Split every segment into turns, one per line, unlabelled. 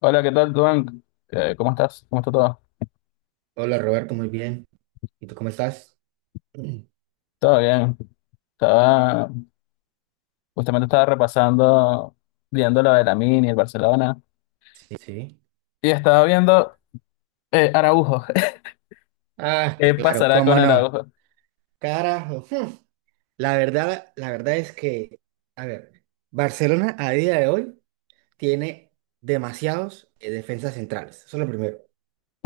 Hola, ¿qué tal, Duan? ¿Cómo estás? ¿Cómo está todo?
Hola Roberto, muy bien. ¿Y tú cómo estás? Mm,
Todo bien. Estaba, justamente estaba repasando, viendo lo de la Mini, el Barcelona,
sí, sí.
y estaba viendo Araujo.
Ah,
¿Qué
claro,
pasará con
cómo no.
Araujo?
Carajo. hmm. La verdad, es que, a ver, Barcelona a día de hoy tiene demasiados defensas centrales. Eso es lo primero.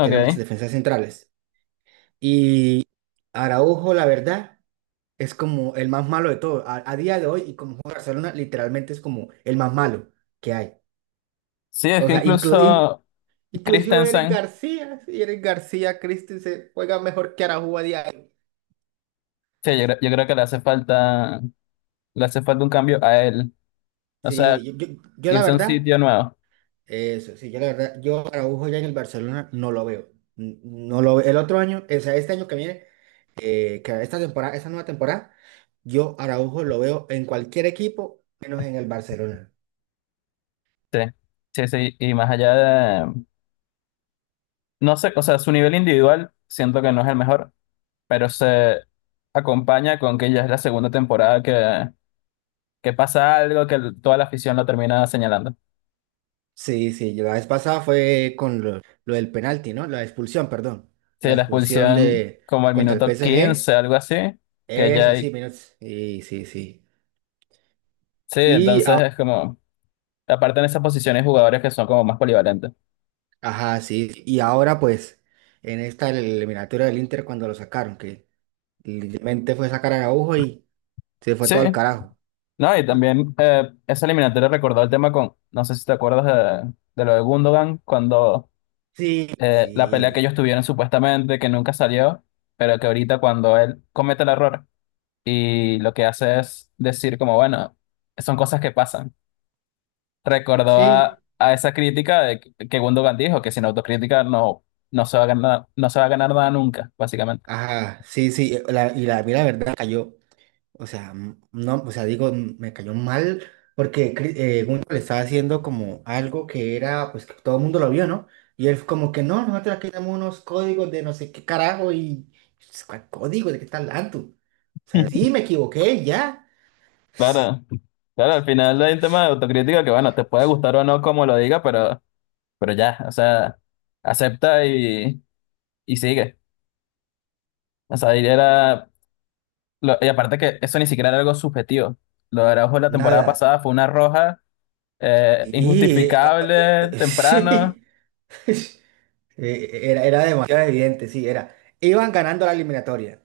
Tiene muchas defensas centrales. Y Araujo, la verdad, es como el más malo de todos. A día de hoy, y como juega Barcelona, literalmente es como el más malo que hay.
Sí, es
O
que
sea, incluso
incluso
incluso Eric
Christensen,
García, sí, Eric García Christensen juega mejor que Araujo a diario.
sí, yo creo que le hace falta un cambio a él. O sea,
Sí, yo la
irse a un
verdad,
sitio nuevo.
eso, sí, yo la verdad, yo Araujo ya en el Barcelona no lo veo. No lo veo. El otro año, o sea, este año que viene, que esta temporada, esta nueva temporada, yo Araujo lo veo en cualquier equipo, menos en el Barcelona.
Sí, sí, sí. Y más allá de, no sé, o sea, su nivel individual siento que no es el mejor, pero se acompaña con que ya es la segunda temporada que pasa algo toda la afición lo termina señalando.
Sí, sí, yo la vez pasada fue con lo del penalti, ¿no? La expulsión, perdón.
Sí,
La
la
expulsión
expulsión
de
como al
Contra el
minuto 15,
PSG.
algo así, que ya
Eso sí,
hay...
menos. Sí, sí, sí.
Sí,
Y,
entonces
a-
es como, aparte en esas posiciones jugadores que son como más polivalentes.
ajá, sí, y ahora pues en esta eliminatoria del Inter cuando lo sacaron, que literalmente fue sacar a Araujo y se fue
Sí,
todo al carajo.
no, y también esa eliminatoria recordó el tema con, no sé si te acuerdas de lo de Gundogan, cuando
Sí,
la pelea que ellos
sí,
tuvieron supuestamente, que nunca salió, pero que ahorita cuando él comete el error y lo que hace es decir como, bueno, son cosas que pasan. Recordó
sí,
a esa crítica de que Gundogan dijo que sin autocrítica no, no se va a ganar, no se va a ganar nada nunca, básicamente.
ajá, sí, sí, y la, a mí la verdad cayó. O sea, no, o sea, digo, me cayó mal porque Gunter le estaba haciendo como algo que era, pues que todo el mundo lo vio, ¿no? Y él como que no, nosotros aquí tenemos unos códigos de no sé qué carajo y pues, ¿cuál código? ¿De qué estás hablando? O sea, sí, me equivoqué, y ya.
Claro, claro, al final hay un tema de autocrítica que, bueno, te puede gustar o no como lo diga, pero ya, o sea, acepta y sigue. O sea, y era, y aparte que eso ni siquiera era algo subjetivo. Lo de Araujo la temporada
Nada.
pasada fue una roja
Y
injustificable, temprano.
sí. Era demasiado evidente, sí, era. Iban ganando la eliminatoria.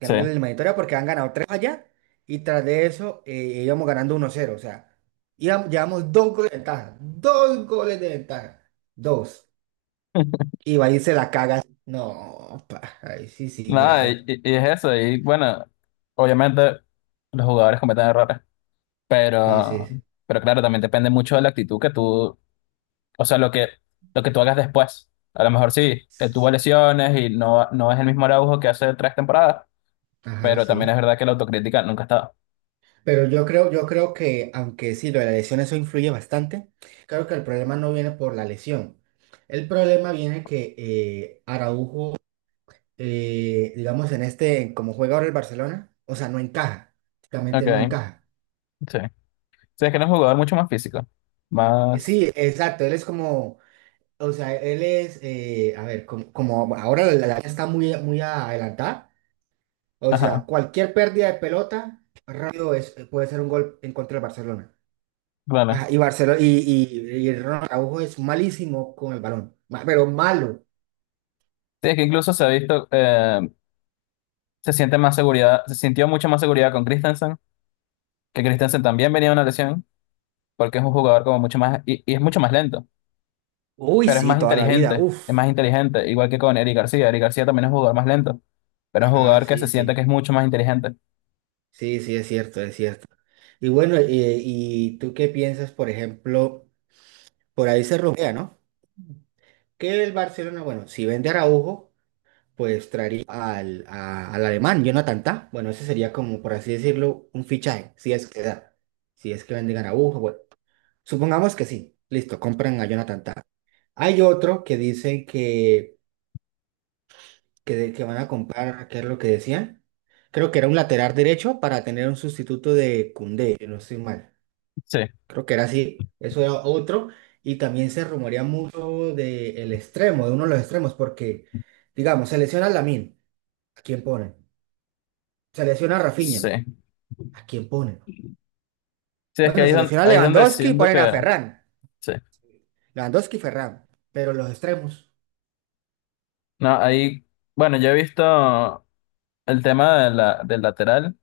Sí.
la eliminatoria porque han ganado tres allá y tras de eso íbamos ganando uno cero. O sea, llevamos dos goles de ventaja. Dos goles de ventaja. Dos. Y va a irse la caga. No, pa, ay, sí, sí,
Nada,
grave.
y es eso. Y bueno, obviamente los jugadores cometen errores,
Sí, sí.
pero, pero claro, también depende mucho de la actitud que tú, o sea, lo que tú hagas después. A lo mejor sí, él tuvo
S-
lesiones y no, no es el mismo Araujo que hace 3 temporadas,
Ajá,
pero también es
sí.
verdad que la autocrítica nunca está.
Pero yo creo, que, aunque sí, lo de la lesión eso influye bastante, creo que el problema no viene por la lesión. El problema viene que Araujo digamos, en este, como juega ahora el Barcelona, o sea, no encaja, prácticamente no
Ok,
encaja.
sí. Sí, es que era un jugador mucho más físico, más...
Sí, exacto, él es como, o sea, él es, a ver, como, como ahora la liga está muy, muy adelantada, o sea,
Ajá,
cualquier pérdida de pelota rápido es, puede ser un gol en contra del Barcelona.
claro.
Ajá, y Barcelona, y Ronald Araujo es malísimo con el balón, pero malo.
Sí, es que incluso se ha visto, se siente más seguridad, se sintió mucho más seguridad con Christensen, que Christensen también venía de una lesión, porque es un jugador como mucho más, y es mucho más lento.
Uy,
Pero
sí, toda la vida, uff.
es más inteligente, igual que con Eric García. Eric García también es un jugador más lento, pero es un
Ajá,
jugador que se
sí,
siente que
sí.
es mucho más inteligente.
Sí, sí, es cierto, es cierto. Y bueno, ¿y tú qué piensas, por ejemplo, por ahí se rumorea, ¿no? Que el Barcelona, bueno, si vende a Araujo, pues traería al alemán, Jonathan Tah. Bueno, ese sería como, por así decirlo, un fichaje, si es que da, si es que venden a Araujo, bueno, supongamos que sí, listo, compran a Jonathan Tah. Hay otro que dicen que, que van a comprar, ¿qué es lo que decían? Creo que era un lateral derecho para tener un sustituto de Koundé, si no estoy mal.
Sí,
Creo que era así, eso era otro. Y también se rumorea mucho del extremo, de uno de los extremos, porque, digamos, se lesiona a Lamine, ¿a quién ponen? Se lesiona a Rafinha,
sí.
¿a quién ponen?
Sí, es que
Bueno, se lesiona a
ahí es donde
Lewandowski y
siento
ponen a
que...
Ferran.
Sí.
Lewandowski y Ferran. Pero los extremos.
No, ahí... Bueno, yo he visto el tema de del lateral,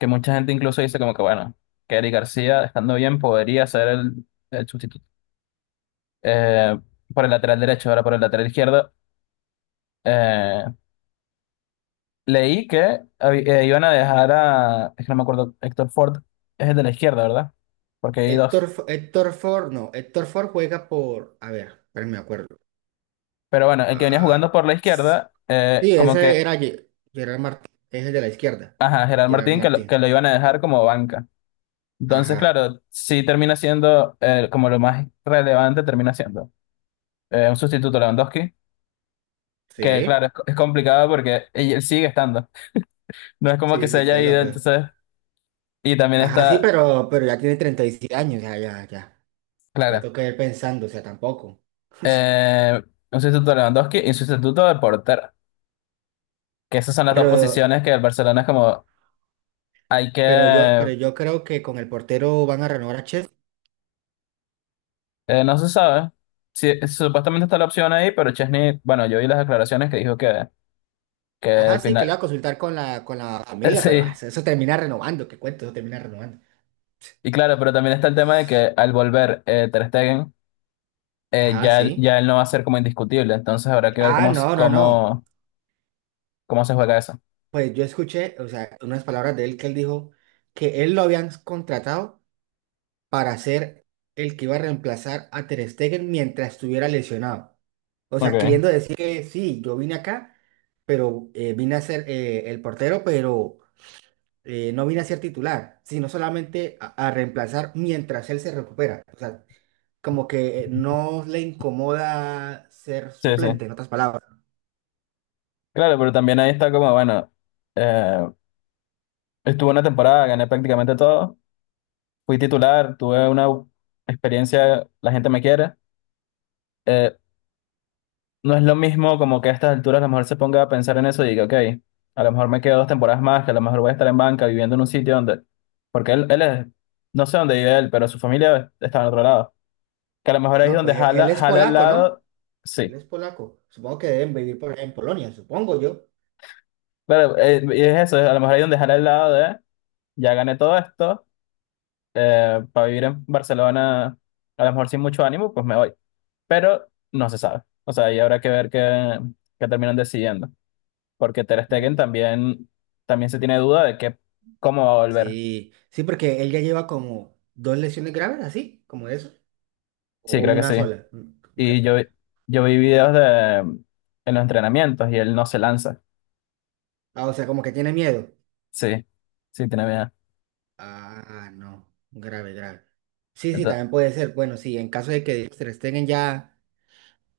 que mucha gente incluso dice como que, bueno, que Eric García, estando bien, podría ser el sustituto. Eh, por el lateral derecho, ahora por el lateral izquierdo. eh, Leí que iban a dejar a... Es que no me acuerdo, Héctor Ford es el de la izquierda, ¿verdad? Porque hay dos.
Héctor Ford, no, Héctor Ford juega por, a ver, espérenme, me acuerdo.
Pero bueno, el que venía
Ah,
jugando por la
s-
izquierda,
sí, ese era Gerard Martín, ese de la izquierda.
ajá, Gerard
Gerard
Martín, que
Martín.
lo iban a dejar como banca. Entonces,
Ajá,
claro, sí termina siendo como lo más relevante, termina siendo un sustituto Lewandowski, que
sí,
claro, es complicado porque él sigue estando. No es como que
sí,
se
sí, que
haya
es la
ido,
peor.
entonces, y también
Ajá, sí,
está,
pero ya tiene 37 años, ya, ya, ya. Ya
claro,
tengo que ir pensando, o sea, tampoco.
eh, un sustituto Lewandowski y un sustituto de portero, que esas son las dos
Pero,
posiciones que el Barcelona es como, hay que...
pero yo creo que con el portero van a renovar a Chef.
No se sabe. Sí, supuestamente está la opción ahí, pero Chesney, bueno, yo vi las declaraciones que dijo que
Ajá,
al
sí, que lo
final.
va a consultar con la familia, pero ah,
Sí,
eso termina renovando, qué cuento, eso termina renovando.
y claro, pero también está el tema de que al volver Ter Stegen,
Ajá, sí.
ya él no va a ser como indiscutible, entonces habrá que ver
Ah, no, no, no.
cómo, cómo se juega eso.
Pues yo escuché, o sea, unas palabras de él que él dijo que él lo habían contratado para ser el que iba a reemplazar a Ter Stegen mientras estuviera lesionado. O sea,
Ok,
queriendo decir que sí, yo vine acá, pero vine a ser el portero, pero no vine a ser titular, sino solamente a reemplazar mientras él se recupera. O sea, como que no le incomoda ser
sí, sí.
suplente, en otras palabras.
Claro, pero también ahí está como, bueno, eh, estuve una temporada, gané prácticamente todo, fui titular, tuve una experiencia, la gente me quiere. No es lo mismo como que a estas alturas a lo mejor se ponga a pensar en eso y diga, ok, a lo mejor me quedo 2 temporadas más, que a lo mejor voy a estar en banca viviendo en un sitio donde, porque él es, no sé dónde vive él, pero su familia está en otro lado, que a lo mejor ahí es
No,
donde
pues él
jala,
es
jala el
polaco, ¿no?
lado,
Él
sí,
es polaco. Supongo que deben vivir por allá en Polonia, supongo yo.
pero y es eso, a lo mejor ahí es donde jala el lado de, ya gané todo esto, para vivir en Barcelona, a lo mejor sin mucho ánimo, pues me voy, pero no se sabe, o sea, ahí habrá que ver qué, qué terminan decidiendo. Porque Ter Stegen también, también se tiene duda de que, cómo va a volver.
Sí, sí, porque él ya lleva como dos lesiones graves, así, como eso,
Sí,
o
creo que
una
sí.
sola.
Y
Me-
yo vi videos de, en los entrenamientos y él no se lanza.
Ah, o sea, como que tiene miedo.
Sí, sí, tiene miedo.
Ah, no, grave, grave. Sí, sí,
Ento-
también puede ser. Bueno, sí, en caso de que Ter Stegen ya,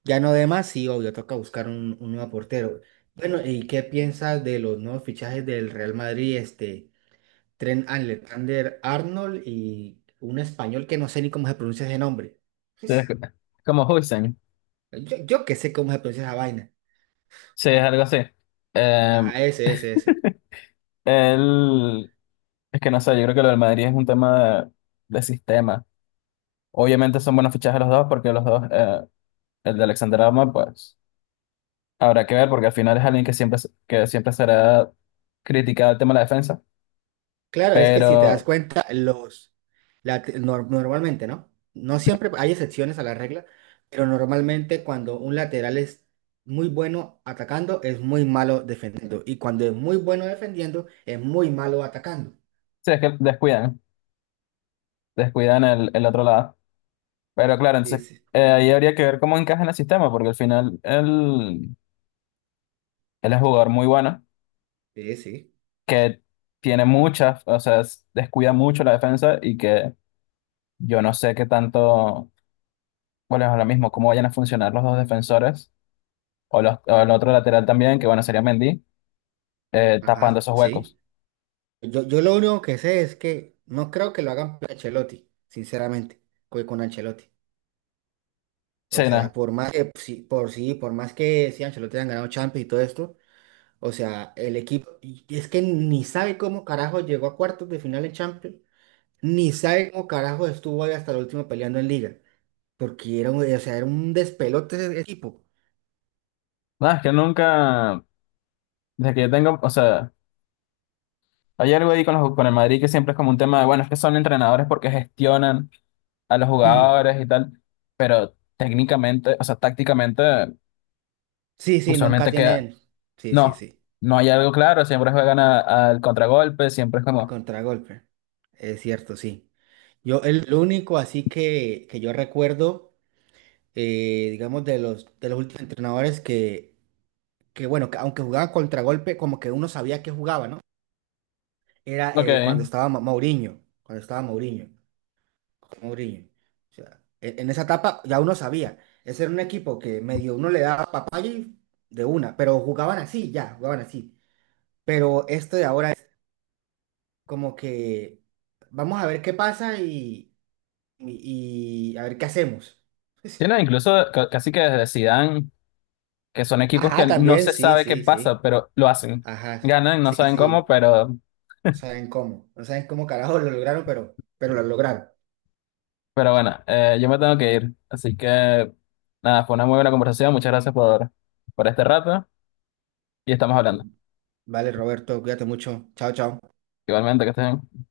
ya no dé más, sí, obvio, toca buscar un nuevo portero. Bueno, ¿y qué piensas de los nuevos fichajes del Real Madrid? Este, Trent Alexander-Arnold y un español que no sé ni cómo se pronuncia ese nombre.
sí, es
Pues,
como Huijsen.
yo que sé cómo se pronuncia esa vaina.
Sí, es algo así. Eh,
Ajá, ese, ese, ese.
Él, es que no sé, yo creo que lo del Madrid es un tema de sistema. Obviamente son buenos fichajes los dos, porque los dos, el de Alexander Arnold, pues habrá que ver, porque al final es alguien que que siempre será criticado el tema de la defensa.
Claro, es que si te das
Pero
cuenta, los, la te- nor- normalmente, ¿no? No siempre hay excepciones a la regla, pero normalmente cuando un lateral es muy bueno atacando, es muy malo defendiendo. Y cuando es muy bueno defendiendo, es muy malo atacando.
sí, es que descuidan, descuidan el otro lado. Pero claro,
Sí,
entonces
sí,
ahí habría que ver cómo encaja en el sistema, porque al final él, él es un jugador muy bueno,
sí, sí.
que tiene muchas, o sea, descuida mucho la defensa y que yo no sé qué tanto, bueno, es lo mismo, cómo vayan a funcionar los dos defensores o, los, o el otro lateral también, que bueno, sería Mendy, tapando
Ajá,
esos huecos.
sí. Yo lo único que sé es que no creo que lo hagan por Ancelotti, sinceramente, con Ancelotti. O
Sí,
sea,
nada,
por más que, sí, por sí, por más que sí, Ancelotti han ganado Champions y todo esto. O sea, el equipo, y es que ni sabe cómo carajo llegó a cuartos de final en Champions, ni sabe cómo carajo estuvo ahí hasta el último peleando en Liga, porque era, o sea, era un despelote ese equipo.
nada, es que nunca, desde que yo tengo, o sea, hay algo ahí con el Madrid que siempre es como un tema de, bueno, es que son entrenadores porque gestionan a los jugadores y tal, pero técnicamente, o sea, tácticamente,
Sí, sí, nunca
usualmente queda,
tienen. Sí, sí,
no,
sí.
no hay algo claro, al contragolpe, siempre es
A
como,
contragolpe. Es cierto, sí. Yo, el lo único así que yo recuerdo, digamos, de los últimos entrenadores que, bueno, que aunque jugaban contragolpe, como que uno sabía que jugaba, ¿no? Era
ok,
cuando estaba Mourinho, cuando estaba Mourinho, con Mourinho. O sea, en esa etapa ya uno sabía, ese era un equipo que medio uno le daba papaya y de una, pero jugaban así, ya, jugaban así. Pero esto de ahora es como que vamos a ver qué pasa y a ver qué hacemos.
tienen incluso casi que desde Zidane, que son equipos que
Ajá,
no
también,
se
sí,
sabe qué
sí,
pasa,
sí.
pero lo hacen,
Ajá,
ganan, no
sí,
saben cómo,
sí. No saben cómo, no saben cómo carajo lo lograron, pero lo lograron.
pero bueno, yo me tengo que ir, así que nada, fue una muy buena conversación, muchas gracias por este rato y estamos hablando.
Vale, Roberto, cuídate mucho. Chao, chao.
Igualmente, que estén.